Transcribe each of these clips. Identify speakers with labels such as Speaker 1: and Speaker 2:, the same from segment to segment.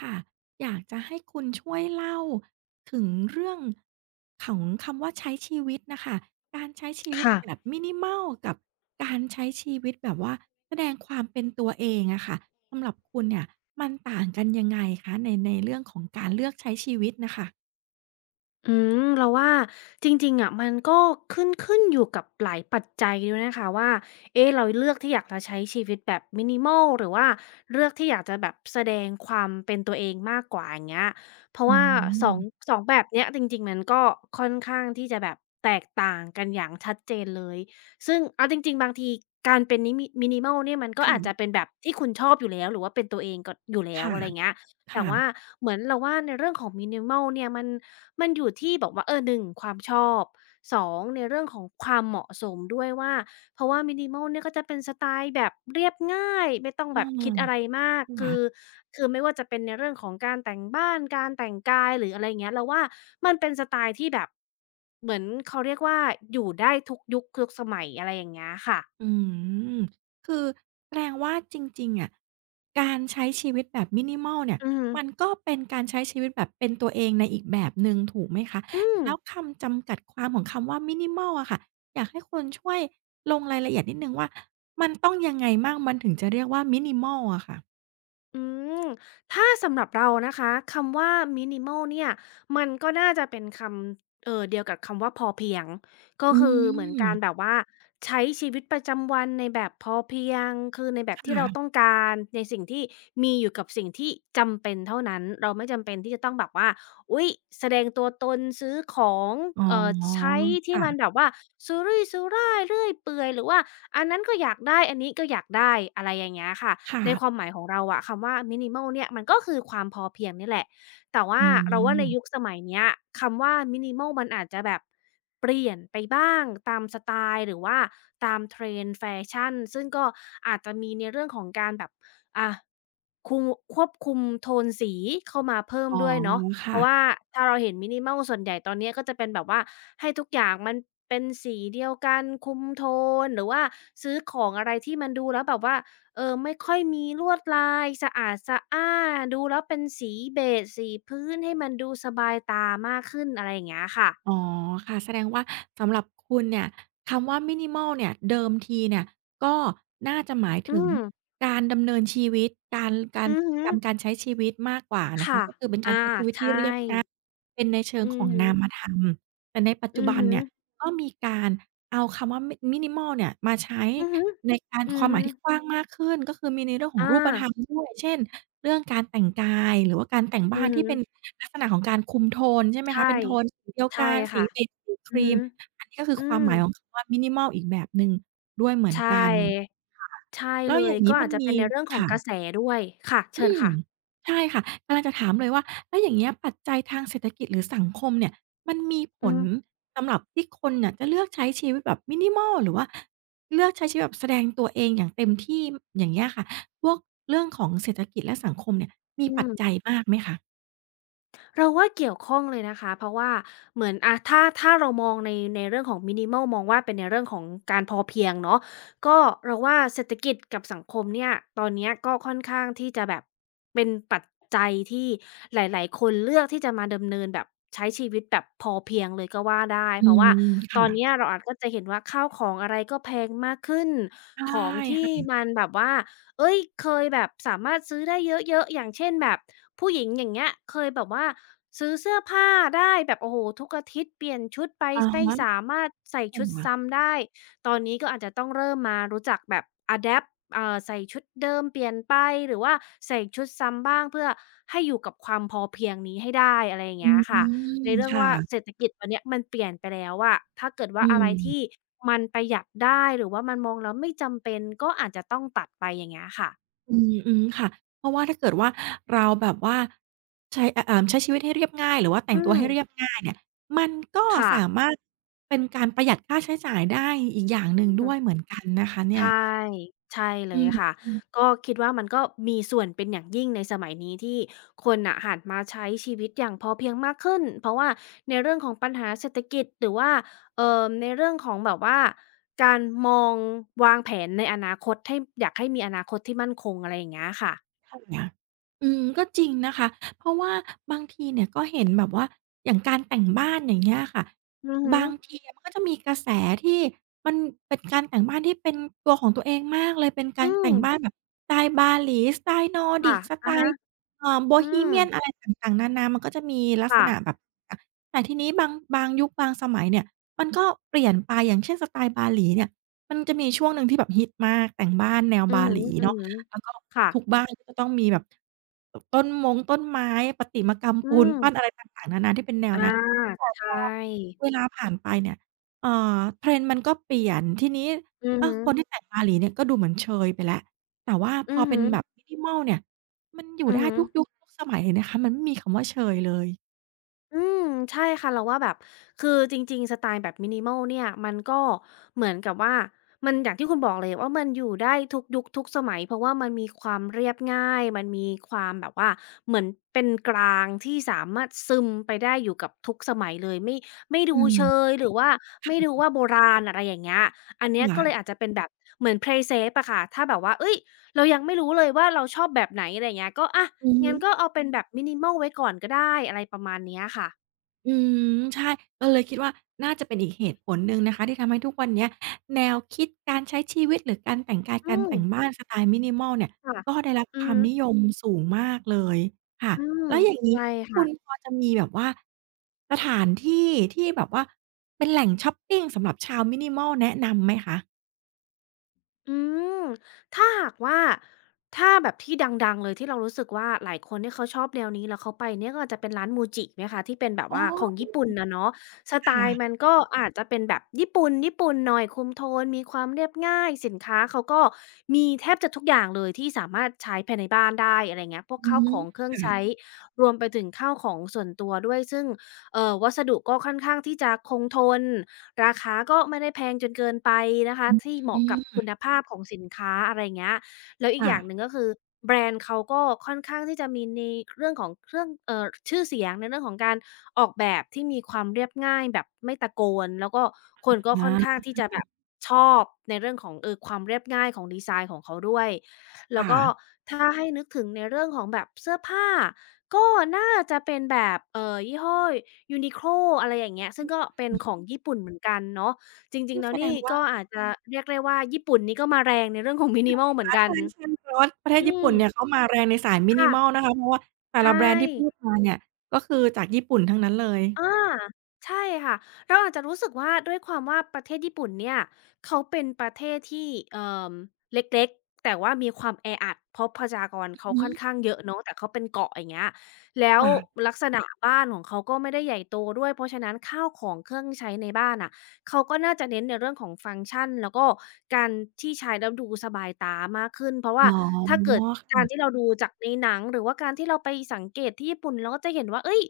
Speaker 1: ค่ะอยากจะให้คุณช่วยเล่าถึงเรื่องของคำว่าใช้ชีวิตน่ะค่ะการใช้ชีวิต
Speaker 2: ค่ะ
Speaker 1: แบบ minimal กับการใช้ชีวิตแบบว่าแสดงความเป็นตัวเองอะค่ะสำหรับคุณเนี่ยมันต่างกันยังไงคะในเรื่องของการเลือกใช้ชีวิตน่ะค่ะ
Speaker 2: อืเราว่าจริงๆอะมันก็ขึ้นอยู่กับหลายปัจจัยด้วยนะคะว่าเอ๊ะเราเลือกที่อยากจะใช้ชีวิตแบบ minimal หรือว่าเลือกที่อยากจะแบบแสดงความเป็นตัวเองมากกว่าอย่างเงี้ยเพราะ
Speaker 1: อื
Speaker 2: ว่า 2- ง
Speaker 1: ม
Speaker 2: สองแบบเนี้ยจริงๆมันก็ค่อนข้างที่จะแบบแตกต่างกันอย่างชัดเจนเลยซึ่งเอาจริงๆบางทีการเป็นminimal เนี่ยมันก็
Speaker 1: ค่ะ
Speaker 2: อาจจะเป็นแบบที่คุณชอบอยู่แล้วหรือว่าเป็นตัวเองก็อยู่แล้ว
Speaker 1: ค่ะ
Speaker 2: อะไรเงี้ย แต่ว่า
Speaker 1: ค่ะ
Speaker 2: เหมือนเราว่าในเรื่องของ minimal เนี่ยมันอยู่ที่แบบว่า1ความชอบ2ในเรื่องของความเหมาะสมด้วยว่าเพราะว่า minimal เนี่ยก็จะเป็นสไตล์แบบเรียบง่ายไม่ต้อง
Speaker 1: เ
Speaker 2: แบบคิดอะไร
Speaker 1: ออ
Speaker 2: มากคือ
Speaker 1: ค่ะ
Speaker 2: คือไม่ว่าจะเป็นในเรื่องของการแต่งบ้านการแต่งกายหรืออะไรอย่างเงี้ยเราว่ามันเป็นสไตล์ที่แบบเหมือนเขาเรียกว่าอยู่ได้ทุกยุคทุกสมัยอะไรอย่างเงี้ยค่ะ
Speaker 1: อืมคือแสดงว่าจริงๆอะการใช้ชีวิตแบบ minimal เนี่ย
Speaker 2: อือ
Speaker 1: มันก็เป็นการใช้ชีวิตแบบเป็นตัวเองในอีกแบบหนึ่งถูกไหมคะ
Speaker 2: อืม
Speaker 1: แล้วคำจำกัดความของคำว่า minimal อะค่ะอยากให้คุณช่วยลงรายละเอียดนิดหนึ่งว่ามันต้องยังไงมั่งมันถึงจะเรียกว่า minimal อะค่ะ
Speaker 2: อืมถ้าสำหรับเรานะคะคำว่า minimal เนี่ยมันก็น่าจะเป็นคำเดียวกับคำว่าพอเพียงก็
Speaker 1: อื
Speaker 2: คือเหมือนการแบบ
Speaker 1: ม
Speaker 2: ว่าใช้ชีวิตประจำวันในแบบพอเพียงคือในแบบที่เราต้อ
Speaker 1: ค่ะ
Speaker 2: งการในสิ่งที่มีอยู่กับสิ่งที่จำเป็นเท่านั้นเราไม่จำเป็นที่จะต้องแบบว่าอุ๊ยแสดงตัวตนซื้อของ
Speaker 1: อ๋อ
Speaker 2: ใช้ที่
Speaker 1: ค่ะ
Speaker 2: มันแบบว่าสุรุ่ยสุร่ายเรื่อยเปื่อยหรือว่าอันนั้นก็อยากได้อันนี้ก็อยากได้อะไรอย่างเงี้ยค่ะ
Speaker 1: ค่ะ
Speaker 2: ในความหมายของเราอะคำว่า minimal เนี่ยมันก็คือความพอเพียงนี่แหละแต่ว่า
Speaker 1: อื
Speaker 2: เราว่าในยุค
Speaker 1: ม
Speaker 2: สมัยเนี้ยคำว่า minimal มันอาจจะแบบเปลี่ยนไปบ้างตามสไตล์หรือว่าตามเทรนด์แฟชั่นซึ่งก็อาจจะมีในเรื่องของการแบบอ่ะคุมควบคุมโทนสีเข้ามาเพิ่ม
Speaker 1: อ๋อ
Speaker 2: ด้วยเนาะเพ
Speaker 1: ค่ะ
Speaker 2: ราะว่าถ้าเราเห็น minimal ส่วนใหญ่ตอนเนี้ยก็จะเป็นแบบว่าให้ทุกอย่างมันเป็นสีเดียวกันคุมโทนหรือว่าซื้อของอะไรที่มันดูแล้วแบบว่า เออไม่ค่อยมีลวดลายสะอาดสะอ้านดูแล้วเป็นสีเบจสีพื้นให้มันดูสบายตามากขึ้นอะไรอย่างเงี้ยค่ะ
Speaker 1: อ๋อค่ะแสดงว่าสำหรับคุณเนี่ยคำว่า minimal เนี่ยเดิมทีเนี่ยก็น่าจะหมาย
Speaker 2: อื
Speaker 1: ถึง
Speaker 2: ม
Speaker 1: การดำเนินชีวิตการกา
Speaker 2: อื
Speaker 1: รพ
Speaker 2: อ
Speaker 1: ฤติ
Speaker 2: ฮึ
Speaker 1: กรรมการใช้ชีวิตมากกว่านะคะ
Speaker 2: ค่ะ
Speaker 1: ก็คือเป็นการ
Speaker 2: อา
Speaker 1: ใช้ชีวิต
Speaker 2: ใช
Speaker 1: ที่
Speaker 2: ่
Speaker 1: เรียบ เป็นในเชิง
Speaker 2: อื
Speaker 1: ข
Speaker 2: อ
Speaker 1: อง
Speaker 2: ฮึ
Speaker 1: นามธรรมแต่ในปัจ
Speaker 2: อื
Speaker 1: จุ
Speaker 2: อ
Speaker 1: บัน
Speaker 2: ฮึ
Speaker 1: เนี่ยก็มีการเอาคำว่าminimal เนี่ยมาใช้
Speaker 2: อือฮึ
Speaker 1: ในการ
Speaker 2: อื
Speaker 1: ค
Speaker 2: อ
Speaker 1: วามห
Speaker 2: ฮึ
Speaker 1: มายที่กว้างมากขึ้นก็คือมีในเรื่องของ
Speaker 2: อา
Speaker 1: รูปธรรมด้วยเช่นเรื่องการแต่งกายหรือว่าการแต่ง
Speaker 2: อื
Speaker 1: บ้า
Speaker 2: อ
Speaker 1: น
Speaker 2: ฮึ
Speaker 1: ที่เป็นลักษณะของการคุมโทนใช่ไหม
Speaker 2: ใช่
Speaker 1: คะเป็นโทนสีเดียว
Speaker 2: ใช่
Speaker 1: กันสี
Speaker 2: ค่ะ
Speaker 1: เบจสีค
Speaker 2: อือ
Speaker 1: รีม
Speaker 2: ฮึ
Speaker 1: อันนี้ก็คือ
Speaker 2: อื
Speaker 1: ความ
Speaker 2: ม
Speaker 1: หมายของคำว่า minimal อีกแบบหนึ่งด้วยเหมือ
Speaker 2: ใช
Speaker 1: นกัน
Speaker 2: ่
Speaker 1: ค่ะ
Speaker 2: ใช่
Speaker 1: แล้ว
Speaker 2: เล
Speaker 1: อ
Speaker 2: ย
Speaker 1: ย่าง
Speaker 2: ก็
Speaker 1: งี้
Speaker 2: อา
Speaker 1: มั
Speaker 2: จ
Speaker 1: น
Speaker 2: จะ
Speaker 1: มี
Speaker 2: เป็นในเรื่องของ
Speaker 1: ค่ะ
Speaker 2: กระแสด้วยค่ะเชิ
Speaker 1: อื
Speaker 2: ญ
Speaker 1: ม
Speaker 2: ค่ะ
Speaker 1: ใช่ค่ะกำลังจะถามเลยว่าแล้วอย่างเงี้ยปัจจัยทางเศรษฐกิจหรือสังคมเนี่ยมันมีผ
Speaker 2: อื
Speaker 1: ล
Speaker 2: ม
Speaker 1: สำหรับที่คนเนี่ยจะเลือกใช้ชีวิตแบบ minimal หรือว่าเลือกใช้ชีวิตแบบแสดงตัวเองอย่างเต็มที่อย่างเงี้ยค่ะพวกเรื่องของเศรษฐกิจและสังคมเนี่ยมี
Speaker 2: อื
Speaker 1: ปัจ
Speaker 2: ม
Speaker 1: จัยมากไหมคะ
Speaker 2: เราว่าเกี่ยวข้องเลยนะคะเพราะว่าเหมือนอะถ้าเรามองในเรื่องของมินิมอลมองว่าเป็นในเรื่องของการพอเพียงเนาะก็เราว่าเศรษฐกิจกับสังคมเนี่ยตอนเนี้ยก็ค่อนข้างที่จะแบบเป็นปัจจัยที่หลายๆคนเลือกที่จะมาดำเนินแบบใช้ชีวิตแบบพอเพียงเลยก็ว่าได้
Speaker 1: อื
Speaker 2: เพราะว่า
Speaker 1: ม
Speaker 2: ตอ
Speaker 1: ค่ะ
Speaker 2: นเนี้ยเราอาจก็จะเห็นว่าข้าวของอะไรก็แพงมากขึ้น
Speaker 1: ใช่
Speaker 2: ของที่
Speaker 1: ค่ะ
Speaker 2: มันแบบว่าเอ้ยเคยแบบสามารถซื้อได้เยอะๆอย่างเช่นแบบผู้หญิงอย่างเงี้ยเคยแบบว่า ซื้อเสื้อผ้าได้แบบโอ้โหทุกอาทิตย์เปลี่ยนชุดไป
Speaker 1: อะ
Speaker 2: ไม่
Speaker 1: ฮะ
Speaker 2: สามารถใส่
Speaker 1: ค
Speaker 2: ชุด
Speaker 1: ่ะ
Speaker 2: ซ้ำได้ตอนนี้ก็อาจจะต้องเริ่มมารู้จักแบบอะแดปต์ใส่ชุดเดิมเปลี่ยนไปหรือว่าใส่ชุดซ้ำบ้างเพื่อให้อยู่กับความพอเพียงนี้ให้ได้อะไรอย่าง
Speaker 1: อื
Speaker 2: เงี้ยค่ะ
Speaker 1: ม
Speaker 2: ในเรื่อง
Speaker 1: ค่ะ
Speaker 2: ว่าเศรษฐกิจตอนเนี้ยมันเปลี่ยนไปแล้วอะถ้าเกิดว่า
Speaker 1: อื
Speaker 2: อะไรที่
Speaker 1: ม
Speaker 2: มันประหยัดได้หรือว่ามันมองแล้วไม่จำเป็นก็อาจจะต้องตัดไปอย่างเงี้ยค่ะ
Speaker 1: อืมอืมค่ะเพราะว่าถ้าเกิดว่าเราแบบว่าใช้ชีวิตให้เรียบง่ายหรือว่าแต่
Speaker 2: อื
Speaker 1: งตัว
Speaker 2: ม
Speaker 1: ให้เรียบง่ายเนี่ยมันก็สา
Speaker 2: ค่ะ
Speaker 1: มารถเป็นการประหยัดค่าใช้จ่ายได้อีกอย่างห
Speaker 2: อื
Speaker 1: นึ่ง
Speaker 2: ม
Speaker 1: ด้วยเหมือนกันนะคะเนี่ย
Speaker 2: ใช่ใช่เล
Speaker 1: อื
Speaker 2: ยค่ะ
Speaker 1: ม
Speaker 2: ก็คิดว่ามันก็มีส่วนเป็นอย่างยิ่งในสมัยนี้ที่คนน่ะหันมาใช้ชีวิตอย่างพอเพียงมากขึ้นเพราะว่าในเรื่องของปัญหาเศรษฐกิจหรือว่าในเรื่องของแบบว่าการมองวางแผนในอนาคตให้อยากให้มีอนาคตที่มั่นคงอะไรอย่างเงี้ยค่ะ
Speaker 1: ค่ะอืมก็จริงนะคะเพราะว่าบางทีเนี่ยก็เห็นแบบว่าอย่างการแต่งบ้านอย่างเงี้ยค่ะ
Speaker 2: อือฮึ
Speaker 1: บางทีอะมันก็จะมีกระแสที่มันเป็นการแต่งบ้านที่เป็นตัวของตัวเองมากเลยเป็น
Speaker 2: อื
Speaker 1: การแต่
Speaker 2: ม
Speaker 1: งบ้านแบบสไตล์บาหลีสไตล์นอร์ดิ
Speaker 2: ค่ะ
Speaker 1: กสไต
Speaker 2: อะฮะ
Speaker 1: ล์
Speaker 2: อืม
Speaker 1: Bohemian อะไรต่างๆนานามันก็จะมีลักษ
Speaker 2: ค่ะ
Speaker 1: ณะแบบอะแต่ทีนี้บางยุคบางสมัยเนี่ยมันก็เปลี่ยนไปอย่างเช่นสไตล์บาหลีเนี่ยมันจะมีช่วงหนึ่งที่แบบฮิตมากแต่งบ้านแนว
Speaker 2: อือ
Speaker 1: บา
Speaker 2: ฮึ
Speaker 1: หลีเนาะแล้วก็
Speaker 2: ๆค่ะ
Speaker 1: ทุกบ้านก็จะต้องมีแบบตต้นมงต้นไม้ประติมากรรม
Speaker 2: อื
Speaker 1: ปูน
Speaker 2: ม
Speaker 1: ปั้นอะไรต่างๆนานาที่เป็นแนว
Speaker 2: อา
Speaker 1: นั้นแต่พ
Speaker 2: ใช่
Speaker 1: อเวลาผ่านไปเนี่ยเอ่อ trend มันก็เปลี่ยนทีนี้
Speaker 2: อือ
Speaker 1: เออ
Speaker 2: ฮึ
Speaker 1: คนที่แต่งบาหลีเนี่ยก็ดูเหมือนเชยไปแล้วแต่ว่า
Speaker 2: อื
Speaker 1: พอ
Speaker 2: อ
Speaker 1: เป็
Speaker 2: ฮึ
Speaker 1: นแบบ minimal เนี่ยมันอยู่
Speaker 2: อือ
Speaker 1: ได้
Speaker 2: ฮึ
Speaker 1: ทุกยุคทุกสมัยเลยนะคะมันไม่มีคำว่าเชยเลย
Speaker 2: อืมใช่ค่ะเราว่าแบบคือจริงๆสไตล์แบบ minimal เนี่ยมันก็เหมือนกับว่ามันอย่างที่คุณบอกเลยว่ามันอยู่ได้ทุกยุคทุกสมัยเพราะว่ามันมีความเรียบง่ายมันมีความแบบว่าเหมือนเป็นกลางที่สามารถซึมไปได้อยู่กับทุกสมัยเลยไม่
Speaker 1: อื
Speaker 2: ดู
Speaker 1: ม
Speaker 2: เชยหรือว่า
Speaker 1: ค่
Speaker 2: ไม่ดู
Speaker 1: ะ
Speaker 2: ว่าโบราณอะไรอย่างเงี้ยอันเนี้ยก็เลยอาจ
Speaker 1: ค่ะ
Speaker 2: จะเป็นแบบเหมือน play safe อะค่ะถ้าแบบว่าเฮ้ยเรายังไม่รู้เลยว่าเราชอบแบบไหนอะไรอย่างเงี้ยก็อะ
Speaker 1: อื
Speaker 2: งั้นก็
Speaker 1: ม
Speaker 2: เอาเป็นแบบ minimal ไว้ก่อนก็ได้อะไรประมาณเนี้ยค่ะ
Speaker 1: อืมใช่ก็เลยคิดว่าน่าจะเป็นอีกเหตุผลหนึ่งนะคะที่ทำให้ทุกวันเนี้ยแนวคิดการใช้ชีวิตหรือการแต่งกาย
Speaker 2: อื
Speaker 1: การ
Speaker 2: ม
Speaker 1: แต่งบ้านสไตล์ minimal เนี่ย
Speaker 2: ค่ะ
Speaker 1: ก็ได้รับ
Speaker 2: อื
Speaker 1: ค
Speaker 2: อ
Speaker 1: วา
Speaker 2: ฮึ
Speaker 1: มนิยมสูงมากเลยค่ะ
Speaker 2: อืม
Speaker 1: แล้วอย่างงี้
Speaker 2: ใช่
Speaker 1: คุณพ
Speaker 2: ค่ะ
Speaker 1: อจะมีแบบว่าสถานที่ที่แบบว่าเป็นแหล่งช็อปปิงสำหรับชาว minimal แนะนำไหมคะ
Speaker 2: อืม ถ้าหากว่าถ้าแบบที่ดังๆเลยที่เรารู้สึกว่าหลายคนที่เขาชอบแนวนี้แล้วเขาไปเนี่ยก็อาจจะเป็นร้าน MUJI ไหมคะที่เป็นแบบ
Speaker 1: อ๋อ
Speaker 2: ว่าของญี่ปุ่นอะเนาะสไต
Speaker 1: ค่ะ
Speaker 2: ล์มันก็อาจจะเป็นแบบญี่ปุ่นญี่ปุ่นหน่อยคุมโทน มีความเรียบง่ายสินค้าเขาก็มีแทบจะทุกอย่างเลยที่สามารถใช้ภายในบ้านได้อะไรเงี้ยพวก
Speaker 1: อือ
Speaker 2: ข้าว
Speaker 1: ฮึ
Speaker 2: ของเครื่องใช้รวมไปถึงข้าวของส่วนตัวด้วยซึ่งวัสดุก็ค่อนข้างที่จะคงทน ราคาก็ไม่ได้แพงจนเกินไปนะคะ
Speaker 1: อื
Speaker 2: ที่เหมาะกับ
Speaker 1: ม
Speaker 2: คุณภาพของสินค้าอะไรเงี้ยแล้วอีกอ
Speaker 1: ค่ะ
Speaker 2: ย่างหนึ่งก็คือแบรนด์เขาก็ค่อนข้างที่จะมีในเรื่องของเครื่องชื่อเสียงในเรื่องของการออกแบบที่มีความเรียบง่ายแบบไม่ตะโกนแล้วก็คนก็ค่อนข้า
Speaker 1: อา
Speaker 2: งที่จะแบบชอบในเรื่องของความเรียบง่ายของดีไซน์ของเขาด้วยแล้ว
Speaker 1: ค่ะ
Speaker 2: ก็ถ้าให้นึกถึงในเรื่องของแบบเสื้อผ้า ก็น่าจะเป็นแบบยี่ห้อ Uniqlo อะไรอย่างเงี้ยซึ่ง
Speaker 1: อื
Speaker 2: ก็เป็นของญี่ปุ่นเหมือนกันเนาะจริ
Speaker 1: ม
Speaker 2: งๆแล้ว
Speaker 1: แสด
Speaker 2: นี่
Speaker 1: ง
Speaker 2: ก็
Speaker 1: ว่า
Speaker 2: อาจจะเรียกได้ว่าญี่ปุ่นนี่ก็มาแรงในเรื่องของ minimal เหมือน
Speaker 1: ใช่
Speaker 2: กัน
Speaker 1: ใช่เพราะว่าประ
Speaker 2: อื
Speaker 1: เทศญี่ปุ่นเนี่ยเขา
Speaker 2: ม
Speaker 1: มาแรงในสาย
Speaker 2: ค่ะ
Speaker 1: minimal นะคะเพราะว่าแต่
Speaker 2: ใช
Speaker 1: ละแบร
Speaker 2: ่
Speaker 1: นด์ที่พูดมาเนี่ยก็คือจากญี่ปุ่นทั้งนั้นเลย
Speaker 2: อาใช่ค่ะเราอาจจะรู้สึกว่าด้วยความว่าประเทศญี่ปุ่นเนี่ยเขาเป็นประเทศที่อเล็กๆแต่ว่ามีความแออัดเพราะประชากร
Speaker 1: อือ
Speaker 2: เขา
Speaker 1: ฮึ
Speaker 2: ค่อนข้างเยอะเนาะแต่เขาเป็นเกาะอย่างเงี้ยแล้ว
Speaker 1: ค่ะ
Speaker 2: ลักษณะบ้านของเขาก็ไม่ได้ใหญ่โตด้วยเพราะฉะนั้นข้าวของเครื่องใช้ในบ้านน่ะเขาก็น่าจะเน้นในเรื่องของฟังก์ชันแล้วก็การที่ใช้แล้วดูสบายตามากขึ้นเพราะว่า
Speaker 1: อ๋อ
Speaker 2: ถ้าเกิดการที่
Speaker 1: ค่ะ
Speaker 2: เราดูจากในหนังหรือว่าการที่เราไปสังเกตที่ญี่ปุ่นเราก็จะเห็นว่าเฮ้ย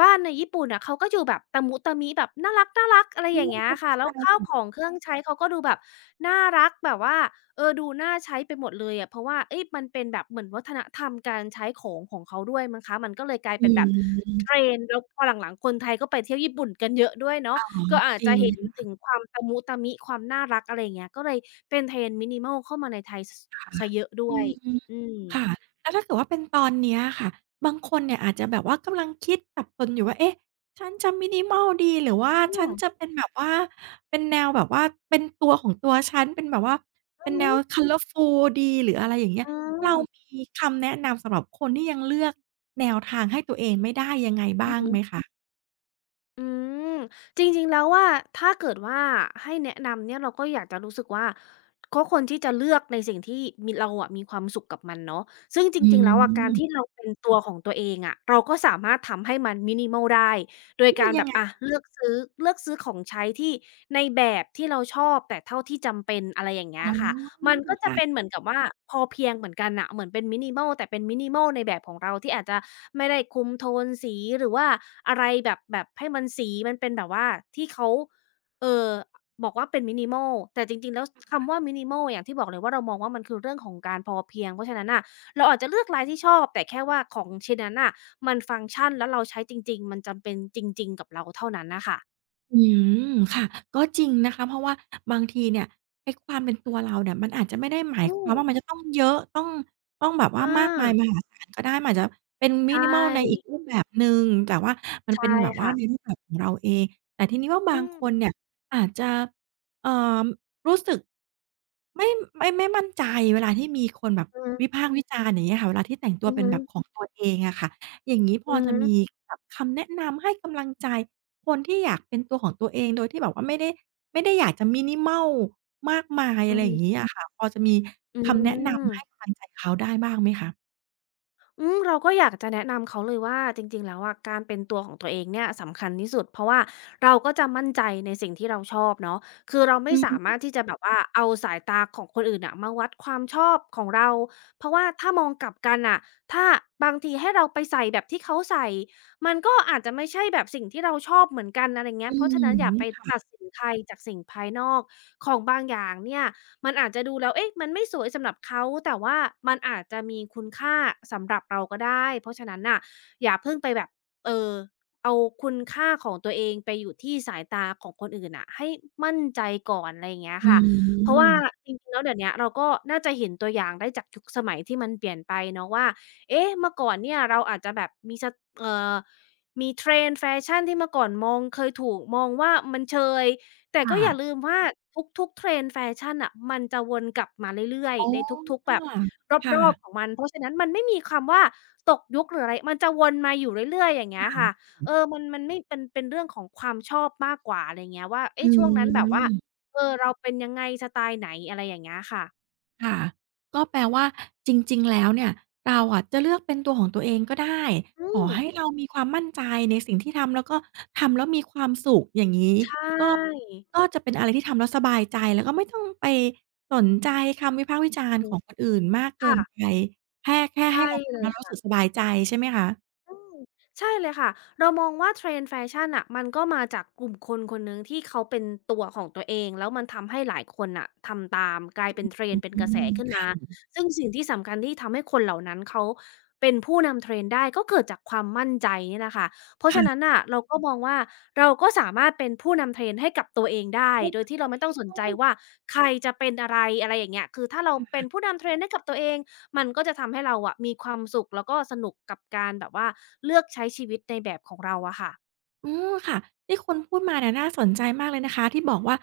Speaker 2: บ้านในญี่ปุ่นน่ะเขาก็อยู่แบบตะมุตะมิแบบน่ารักๆอะไร
Speaker 1: อื
Speaker 2: อย่าง
Speaker 1: ม
Speaker 2: เงี้ยค่ะแล้ว
Speaker 1: ใช่
Speaker 2: ข้าวของเครื่องใช้เขาก็ดูแบบน่ารักแบบว่าดูน่าใช้ไปหมดเลยอะเพราะว่าเอ๊ยมันเป็นแบบเหมือนวัฒนธรรมการใช้ของของเขาด้วยมั้งคะมันก็เลยกลาย
Speaker 1: ๆอื
Speaker 2: เป็นแบบ
Speaker 1: ม
Speaker 2: trend แล้วพอหลังๆคนไทยก็ไปเที่ยวญี่ปุ่นกันเยอะด้วยเนาะก็อาจ
Speaker 1: จ
Speaker 2: จะ
Speaker 1: ริง
Speaker 2: เห็นถึงความตะมุตะมิความน่ารักอะไรอย่างเงี้ยก็เลยเป็น trend minimal เข้ามาในไทยส
Speaker 1: ค่ะ
Speaker 2: เสียเยอะด้
Speaker 1: อื
Speaker 2: วย
Speaker 1: ม
Speaker 2: อื
Speaker 1: ค่ะ
Speaker 2: ม
Speaker 1: แล้วถ้าเกิดว่าเป็นตอนเนี้ยค่ะบางคนเนี่ยอาจจะแบบว่ากำลังคิดสับสนอยู่ว่าเอ๊ะฉันจะ minimal ดีหรือว่า
Speaker 2: อื
Speaker 1: ฉันจะ
Speaker 2: ม
Speaker 1: เป็นแบบว่าเป็นแนวแบบว่าเป็นตัวของตัวฉันเป็นแบบว่า
Speaker 2: อื
Speaker 1: เป็
Speaker 2: อ
Speaker 1: น
Speaker 2: ฮึ
Speaker 1: แนว Colorful ดีหรืออะไรอย่างเงี้ย
Speaker 2: อื
Speaker 1: เรา
Speaker 2: ม
Speaker 1: มีคำแนะนำสำหรับคนที่ยังเลือกแนวทางให้ตัวเองไม่ได้ยังไง
Speaker 2: อือ
Speaker 1: บ้าง
Speaker 2: ฮึ
Speaker 1: ไหมคะ
Speaker 2: อืมจริงๆแล้วว่าถ้าเกิดว่าให้แนะนำเนี่ยเราก็อยากจะรู้สึกว่าก็ควรที่จะเลือกในสิ่งที่มีเราอะมีความสุขกับมันเนาะซึ่งจ
Speaker 1: อื
Speaker 2: ริงๆแล้วอะการที่
Speaker 1: ม
Speaker 2: เราเป็นตัวของตัวเองอะเราก็สามารถทำให้มัน minimal ได้โดย
Speaker 1: โอ้
Speaker 2: การแบ
Speaker 1: ยัง
Speaker 2: บ
Speaker 1: ไง
Speaker 2: อะเลือกซื้อของใช้ที่ในแบบที่เราชอบแต่เท่าที่จำเป็นอะไรอย่างเงี้ย
Speaker 1: อ๋อ
Speaker 2: ค่ะ มันก็จะ
Speaker 1: ค่ะ
Speaker 2: เป็นเหมือนกับว่าพอเพียงเหมือนกันน่ะเหมือนเป็น minimal แต่เป็น minimal ในแบบของเราที่อาจจะไม่ได้คุมโทนสีหรือว่าอะไรแบบให้มันสีมันเป็นแบบว่าที่เขาเอ่อบอกว่าเป็น minimal แต่จริงๆแล้วคำว่า minimal อย่างที่บอกเลยว่าเรามองว่ามันคือเรื่องของการพอเพียงเพราะฉะนั้นน่ะเราอาจจะเลือกลายที่ชอบแต่แค่ว่าของชิ้นนั้นน่ะมันฟังก์ชันแล้วเราใช้จริงๆมันจำเป็นจริงๆกับเราเท่านั้นน่ะค่ะ
Speaker 1: อืมค่ะก็จริงนะคะเพราะว่าบางทีเนี่ยไอ้ความเป็นตัวเราเนี่ยมันอาจจะไม่ได้หมาย
Speaker 2: อื
Speaker 1: ความ
Speaker 2: ม
Speaker 1: ว่ามันจะต้องเยอะต้องแบบ
Speaker 2: อ
Speaker 1: ว่ามากมายม
Speaker 2: า
Speaker 1: หาศาลก็ได้มันอาจจะเป็น
Speaker 2: ใช่
Speaker 1: minimal ในอีกรูปแบบหนึ่งแต่ว่ามัน
Speaker 2: ใช่
Speaker 1: เป็นแบบว่า
Speaker 2: ค่ะ
Speaker 1: ในรูปแบบของเราเองแต่ทีนี้ว่า
Speaker 2: อื
Speaker 1: บาง
Speaker 2: ม
Speaker 1: คนเนี่ยอาจจะเอ่อรู้สึกไม่ไม่มั่นใจเวลาที่มีคนแบบ
Speaker 2: อือ
Speaker 1: วิพากษ์วิจารณ์อย่างเงี้ยค่ะเวลาที่แต่งตั
Speaker 2: อื
Speaker 1: ว
Speaker 2: อ
Speaker 1: เป็น
Speaker 2: ฮึ
Speaker 1: แบบของตัวเองอะค่ะ อย่างงี้พอ
Speaker 2: อือ
Speaker 1: จะ
Speaker 2: ฮึ
Speaker 1: มีแบบคำแนะนำให้กำลังใจคนที่อยากเป็นตัวของตัวเองโดยที่แบบว่าไม่ได้อยากจะ minimal มากมาย
Speaker 2: อื
Speaker 1: อะ
Speaker 2: อ
Speaker 1: ไรอ
Speaker 2: ฮึ
Speaker 1: ย่างงี้อะค่ะพอจะมี
Speaker 2: อื
Speaker 1: คำแนะนำให้
Speaker 2: ม
Speaker 1: กำลังใจเขาได้บ้างไหมคะ
Speaker 2: อืมเราก็อยากจะแนะนำเขาเลยว่าจริงๆแล้วอะการเป็นตัวของตัวเองเนี่ยสำคัญที่สุดเพราะว่าเราก็จะมั่นใจในสิ่งที่เราชอบเนาะคือเราไม่
Speaker 1: อื
Speaker 2: สามาร
Speaker 1: ม
Speaker 2: ถที่จะแบบว่าเอาสายตาของคนอื่นน่ะมาวัดความชอบของเราเพราะว่าถ้ามองกลับกันน่ะถ้าบางทีให้เราไปใส่แบบที่เขาใส่มันก็อาจจะไม่ใช่แบบสิ่งที่เราชอบเหมือนกันอะไรเงี้ย
Speaker 1: อื
Speaker 2: เพราะฉะนั้นอย่า
Speaker 1: ม
Speaker 2: ไปตั
Speaker 1: ค่ะ
Speaker 2: ดสินใครจากสิ่งภายนอกของบางอย่างเนี่ย มันอาจจะดูแล้วเอ๊ะมันไม่สวยสำหรับเขาแต่ว่ามันอาจจะมีคุณค่าสำหรับเราก็ได้เพราะฉะนั้นน่ะอย่าเพิ่งไปแบบเอ่อเอาคุณค่าของตัวเองไปอยู่ที่สายตาของคนอื่นน่ะให้มั่นใจก่อนอะไรอย่างเงี้ย
Speaker 1: อื
Speaker 2: ค่ะเพราะว่า
Speaker 1: ม
Speaker 2: จริงๆแล้วเดี๋ยวเนี้ยเราก็น่าจะเห็นตัวอย่างได้จากยุคสมัยที่มันเปลี่ยนไปเนาะว่าเอ๊ะเมื่อก่อนเนี่ยเราอาจจะแบบมีสเอ่อมี trend แฟชั่นที่เมื่อก่อนมองเคยถูกมองว่ามันเชย แต่ก็
Speaker 1: ค่ะ
Speaker 2: อย่าลืมว่าทุกๆ trend แฟชั่นน่ะมันจะวนกลับมาเรื่อย
Speaker 1: อ๋อ
Speaker 2: ๆในทุกๆแบบ
Speaker 1: ค่ะค
Speaker 2: รอบๆของ
Speaker 1: ่ะ
Speaker 2: มันเพราะฉะนั้นมันไม่มีคำว่าตกยุคหรืออะไรมันจะวนมาอยู่เรื่อยๆอย่างเงี้ยค่ะ
Speaker 1: ค่ะ
Speaker 2: เออมันไม่เป็นเรื่องของความชอบมากกว่าอะไรเงี้ยว่าเอ๊ะ
Speaker 1: อื
Speaker 2: ช่วงนั้นแบบว่า
Speaker 1: ม
Speaker 2: เออเราเป็นยังไงสไตล์ไหนอะไรอย่างเงี้ยค่ะ
Speaker 1: ค่ะก็แปลว่าจริงๆแล้วเนี่ยเราอะจะเลือกเป็นตัวของตัวเองก็ได้
Speaker 2: อื
Speaker 1: ขอ
Speaker 2: ม
Speaker 1: ให้เรามีความมั่นใจในสิ่งที่ทำแล้วก็ทำแล้วมีความสุขอย่างงี้
Speaker 2: ใช
Speaker 1: ก็
Speaker 2: ่
Speaker 1: ก็จะเป็นอะไรที่ทำแล้วสบายใจแล้วก็ไม่ต้องไปสนใจคำวิพากษ์วิจารณ์
Speaker 2: อื
Speaker 1: ข
Speaker 2: อ
Speaker 1: องคนอื่นมากเกิ
Speaker 2: ค่ะ
Speaker 1: นไปแค่
Speaker 2: ใช่
Speaker 1: ให้เรา
Speaker 2: เล
Speaker 1: ทำ
Speaker 2: ย
Speaker 1: แล้วรู้สึก
Speaker 2: ค่ะ
Speaker 1: สบายใจใช่ไหมคะ
Speaker 2: อืมใช่เลยค่ะเรามองว่า trend แฟชั่นน่ะมันก็มาจากกลุ่มคนคนหนึ่งที่เขาเป็นตัวของตัวเองแล้วมันทำให้หลายคนน่ะทำตามกลายเป็น trend เป็น
Speaker 1: อื
Speaker 2: กระแสขึ้น
Speaker 1: ม
Speaker 2: มาซึ่งสิ่งที่สำคัญที่ทำให้คนเหล่านั้นเขาเป็นผู้นำ trend ได้ก็เกิดจากความมั่นใจนี่แหละค่ะเพราะฉะนั้
Speaker 1: ค่ะ
Speaker 2: นน่ะเราก็มองว่าเราก็สามารถเป็นผู้นำ trend ให้กับตัวเองได้
Speaker 1: เข้า
Speaker 2: โด
Speaker 1: ใจ
Speaker 2: ยที่เราไม่ต้องส
Speaker 1: เพ
Speaker 2: น
Speaker 1: ราะ
Speaker 2: ใจ
Speaker 1: ว่า
Speaker 2: ว่าใครจะเป็นอะไรอะไรอย่างเงี้ยคือถ้าเราเป็นผู้นำ trend ให้กับตัวเอง มันก็จะทำให้เราอะมีความสุขแล้วก็สนุกกับการแบบว่าเลือกใช้ชีวิตในแบบของเราอะค่ะ
Speaker 1: อืมค่ะที่คุณพูดมาเนี่ยน่าสนใจมากเลยนะคะที่บอกว่า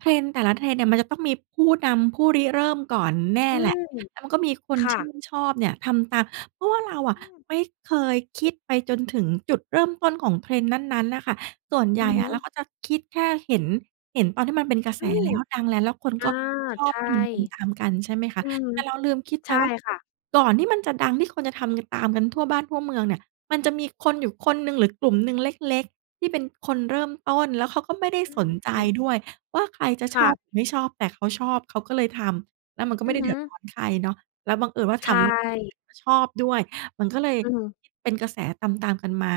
Speaker 1: trend แต่ละ trend เนี่ยมันจะต้องมีผู้นำผู้ริเริ่มก่อนแน่
Speaker 2: อื
Speaker 1: แหละ
Speaker 2: ม
Speaker 1: แล้วมันก็มีคน
Speaker 2: ค่ะ
Speaker 1: ชื่นชอบเนี่ยทำตามเพราะว่าเราอะ
Speaker 2: อืม
Speaker 1: ไม่เคยคิดไปจนถึงจุดเริ่มต้นของ trend นั้นๆน่ะค่ะส่วนให
Speaker 2: อื
Speaker 1: ญ่
Speaker 2: อฮึ
Speaker 1: อะเราก็จะคิดแค่เห็นตอนที่มันเป็นกระแส
Speaker 2: อืม
Speaker 1: แล้วดังแล้วแล้วคนก็
Speaker 2: อา
Speaker 1: ชอบ
Speaker 2: ใช่
Speaker 1: ทำตามๆกันใช่ไหมคะ
Speaker 2: อืม
Speaker 1: แต่เราลืมคิดไป
Speaker 2: ใช่
Speaker 1: ว่า
Speaker 2: ค่ะ
Speaker 1: ก่อนที่มันจะดังที่คนจะทำกันตามกันทั่วบ้านทั่วเมืองเนี่ยมันจะมีคนอยู่คนหนึ่งหรือกลุ่มหนึ่งเล็กๆ ที่เป็นคนเริ่มต้นแล้วเขาก็ไม่ได้
Speaker 2: อ
Speaker 1: สนใจ
Speaker 2: ืม
Speaker 1: ด้วยว่าใครจะช
Speaker 2: ค่ะ
Speaker 1: อบหรือไม่ชอบแต่เขาชอบเขาก็เลยทำแล้วมันก็
Speaker 2: อื
Speaker 1: ไม่
Speaker 2: อ
Speaker 1: ได้
Speaker 2: ฮึ
Speaker 1: เดือดร้อนใครเนาะแล้วบังเอิญว่า
Speaker 2: ใช
Speaker 1: ทำ คนอื่
Speaker 2: ่
Speaker 1: นก็ชอบด้วยมันก็เลย
Speaker 2: อือฮึ
Speaker 1: เป็นกระแสตามๆกันมา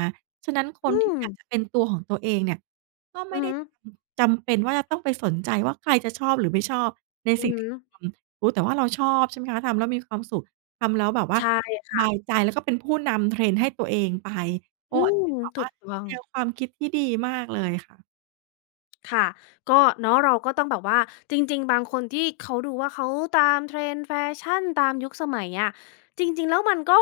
Speaker 1: ฉะนั้นค
Speaker 2: อื
Speaker 1: นที่
Speaker 2: ม
Speaker 1: อยากจะเป็นตัวของตัวเองเนี่ยก็
Speaker 2: อื
Speaker 1: ไม่
Speaker 2: อ
Speaker 1: ได้
Speaker 2: ฮึ
Speaker 1: จำเป็นว่าจะต้องไปสนใจว่าใครจะชอบหรือไม่ชอบใน
Speaker 2: อือ
Speaker 1: สิ่ง
Speaker 2: ฮึ
Speaker 1: ที่ทำรู้แต่ว่าเราชอบใช่ไหมคะทำแล้วมีความสุขทำแล้วแบบว่า
Speaker 2: ใช่
Speaker 1: ส
Speaker 2: ค่ะ
Speaker 1: บายใจแล้วก็เป็นผู้นำ trend ให้ตัวเองไป โอ้
Speaker 2: อื
Speaker 1: อันนี้
Speaker 2: ม
Speaker 1: เป็นแบบ
Speaker 2: ถู
Speaker 1: ว่า
Speaker 2: กต้อง
Speaker 1: แนวความคิดที่ดีมากเลยค่ะ
Speaker 2: ค่ะก็เนาะเราก็ต้องแบบว่าจริงๆบางคนที่เขาดูว่าเขาตาม Trend แฟชั่นตามยุคสมัยอะจริงๆแล้วมันก็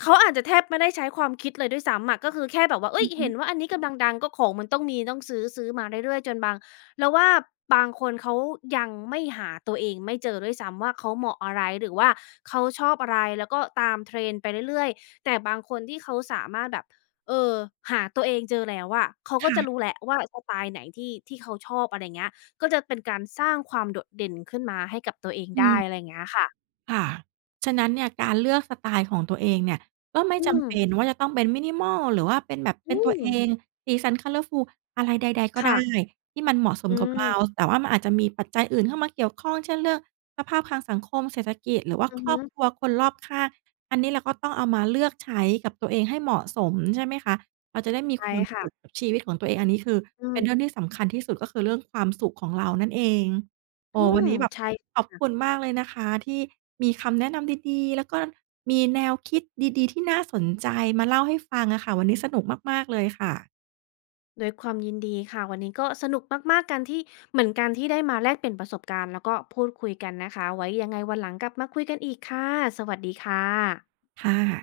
Speaker 2: เขาอาจจะแทบไม่ได้ใช้ความคิดเลยด้วยซ้ำอะก็คือแค่แบบว่าเฮ้
Speaker 1: อื
Speaker 2: ย
Speaker 1: อฮึ
Speaker 2: เห็นว่าอันนี้กำลังดังก็ของมันต้องมีต้องซื้อซื้อมาเรื่อยๆจนบางเราว่าบางคนเขายังไม่หาตัวเองไม่เจอด้วยซ้ำว่าเขาเหมาะอะไรหรือว่าเขาชอบอะไรแล้วก็ตาม Trend ไปเรื่อยๆแต่บางคนที่เขาสามารถแบบ เออหาตัวเองเจอแล้วอะเขาก็จะรู้
Speaker 1: ค่ะ
Speaker 2: แล้วว่าสไตล์ไหนที่ที่เขาชอบอะไร่าเงี้ยก็จะเป็นการสร้างความโดดเด่นขึ้นมาให้กับตัวเอง
Speaker 1: อื
Speaker 2: ได้
Speaker 1: ม
Speaker 2: อะไรเงี้ยค่ะ
Speaker 1: ค่ะฉะนั้นเนี่ยการเลือกสไตล์ของตัวเองเนี่ยก็ไม่
Speaker 2: อืม
Speaker 1: จำเป็นว่าจะต้องเป็น minimal หรือว่าเป็นแบบ
Speaker 2: อื
Speaker 1: เป็นตัว
Speaker 2: ม
Speaker 1: เองสีสัน colorful อะไรใดๆก็
Speaker 2: ค่ะ
Speaker 1: ได้ที่มันเหมาะส
Speaker 2: อื
Speaker 1: มกับเรา
Speaker 2: ม
Speaker 1: แต่ว่ามันอาจจะมีปัจจัยอื่นเข้ามาเกี่ยวข้องเช่นเรื่องสภาพทางสังคมเศรษฐกิจหรือว่า
Speaker 2: อือ
Speaker 1: คร
Speaker 2: ฮึ
Speaker 1: อบครัวคนรอบข้างอันนี้เราก็ต้องเอามาเลือกใช้กับตัวเองให้เหมาะสมใช่ไหมคะเราจะได้มี
Speaker 2: ใช่
Speaker 1: ความสุข
Speaker 2: ค่ะ
Speaker 1: กับชีวิตของตัวเองอันนี้คือ
Speaker 2: อื
Speaker 1: เป็นเรื่อง
Speaker 2: ม
Speaker 1: ที่สำคัญที่สุดก็คือเรื่องความสุขของเรานั่นเอง
Speaker 2: อื
Speaker 1: โอ้วั
Speaker 2: ม
Speaker 1: นนี้แบบ
Speaker 2: ใช่
Speaker 1: ขอบคุณมากเลยนะคะที่มีคำแนะนำดีๆ แล้วก็มีแนวคิดดีๆ ที่น่าสนใจมาเล่าให้ฟังอะค่ะวันนี้สนุกมากๆเลยค่ะ
Speaker 2: ด้วยความยินดีค่ะวันนี้ก็สนุกมากๆกันที่เหมือนกันที่ได้มาแลกเปลี่ยนประสบการณ์แล้วก็พูดคุยกันนะคะไว้ยังไงวันหลังกลับมาคุยกันอีกค่ะสวัสดีค่ะ
Speaker 1: ค่ะ